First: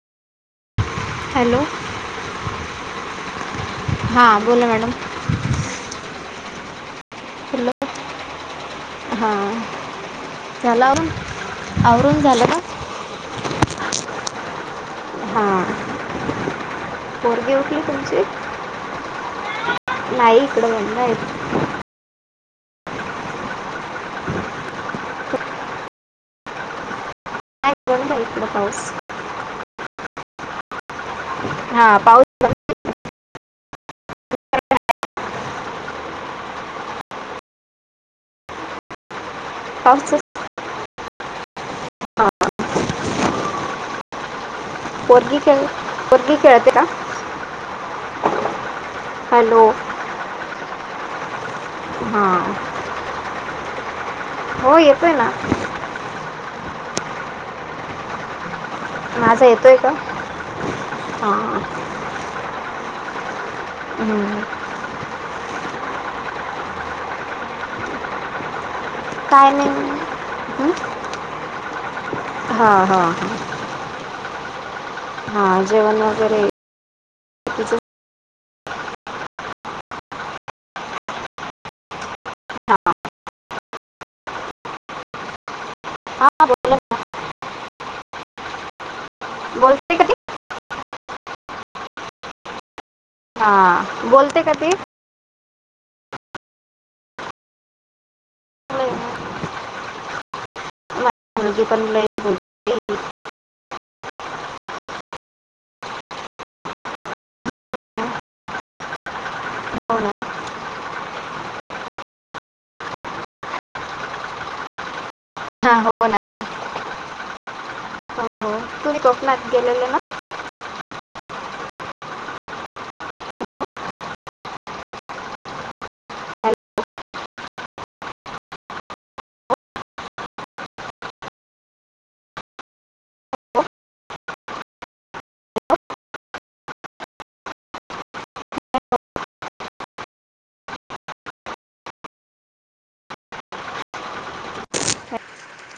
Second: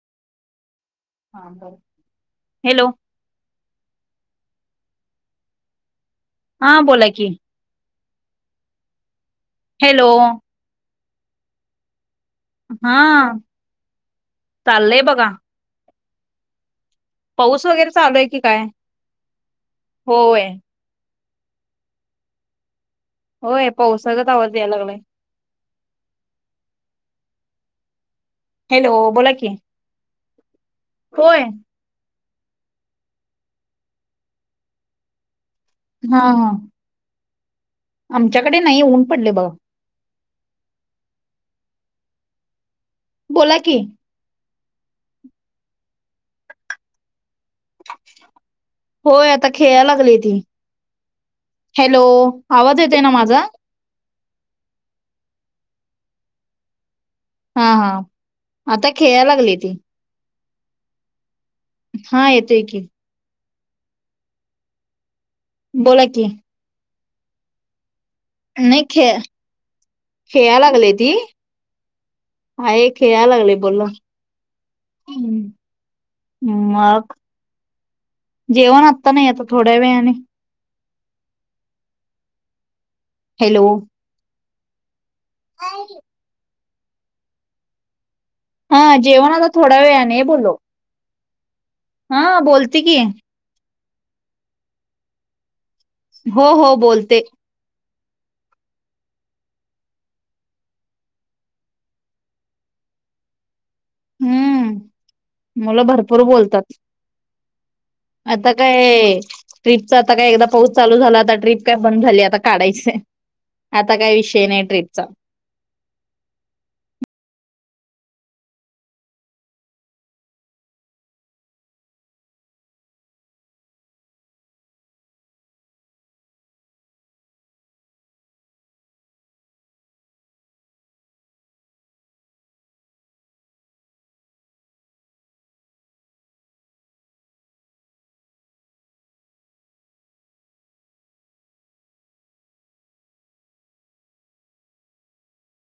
हा हॅलो बर. हॅलो हा बोला मॅडम हा बोला की हॅलो हा हॅलो झाला आवरून झालं ना हा चाले का बघा हां पोरगी पाऊस उठली वगैरे चालू तुमची आहे की काय होय नाहीई इकडे बंग आहेेत होय पावसागत आवाज यायला लागलाय [inaudible] इकडे पाऊस हो बोला की होय हा पाऊस बंद- हा हा आमच्याकडे नाही ऊन पडले बघा पाऊसच हां बोला की पोरगी खेळ पोरगी खेळते का होय आता हॅलो खेळा लागली ती हॅलो हां आवाज येते ना माझा हो येतो ना हा हा आता खेळायला माझा लागली ती येतोय का हा हा येतो ये की हम्म बोला कि नाही खेळ काय नाही खेळा हं? लागले ती हां हाय हां खेळा हां लागले बोला ह हां जेवण वगैरे मग तिचं जेवण आत्ता नाही आता थोड्या वेळाने हा हॅलो [inaudible] हा बोला ना हा जेवणाता थोडा वेळ बोलते का ती आणि बोलो हा बोलती की हा बोलते काधी हो हो बोलते [inaudible] हम्म मुलं भरपूर बोलतात आता काय ट्रीपचा हो ना आता काय एकदा पाऊस चालू झाला आता ट्रीप काय बंद झाली आता काढायंच आता काही विषय नाही ट्रीपचा हा हो ना हो तुम्ही कोकणात गेलेले ना ना [inaudible] [inaudible]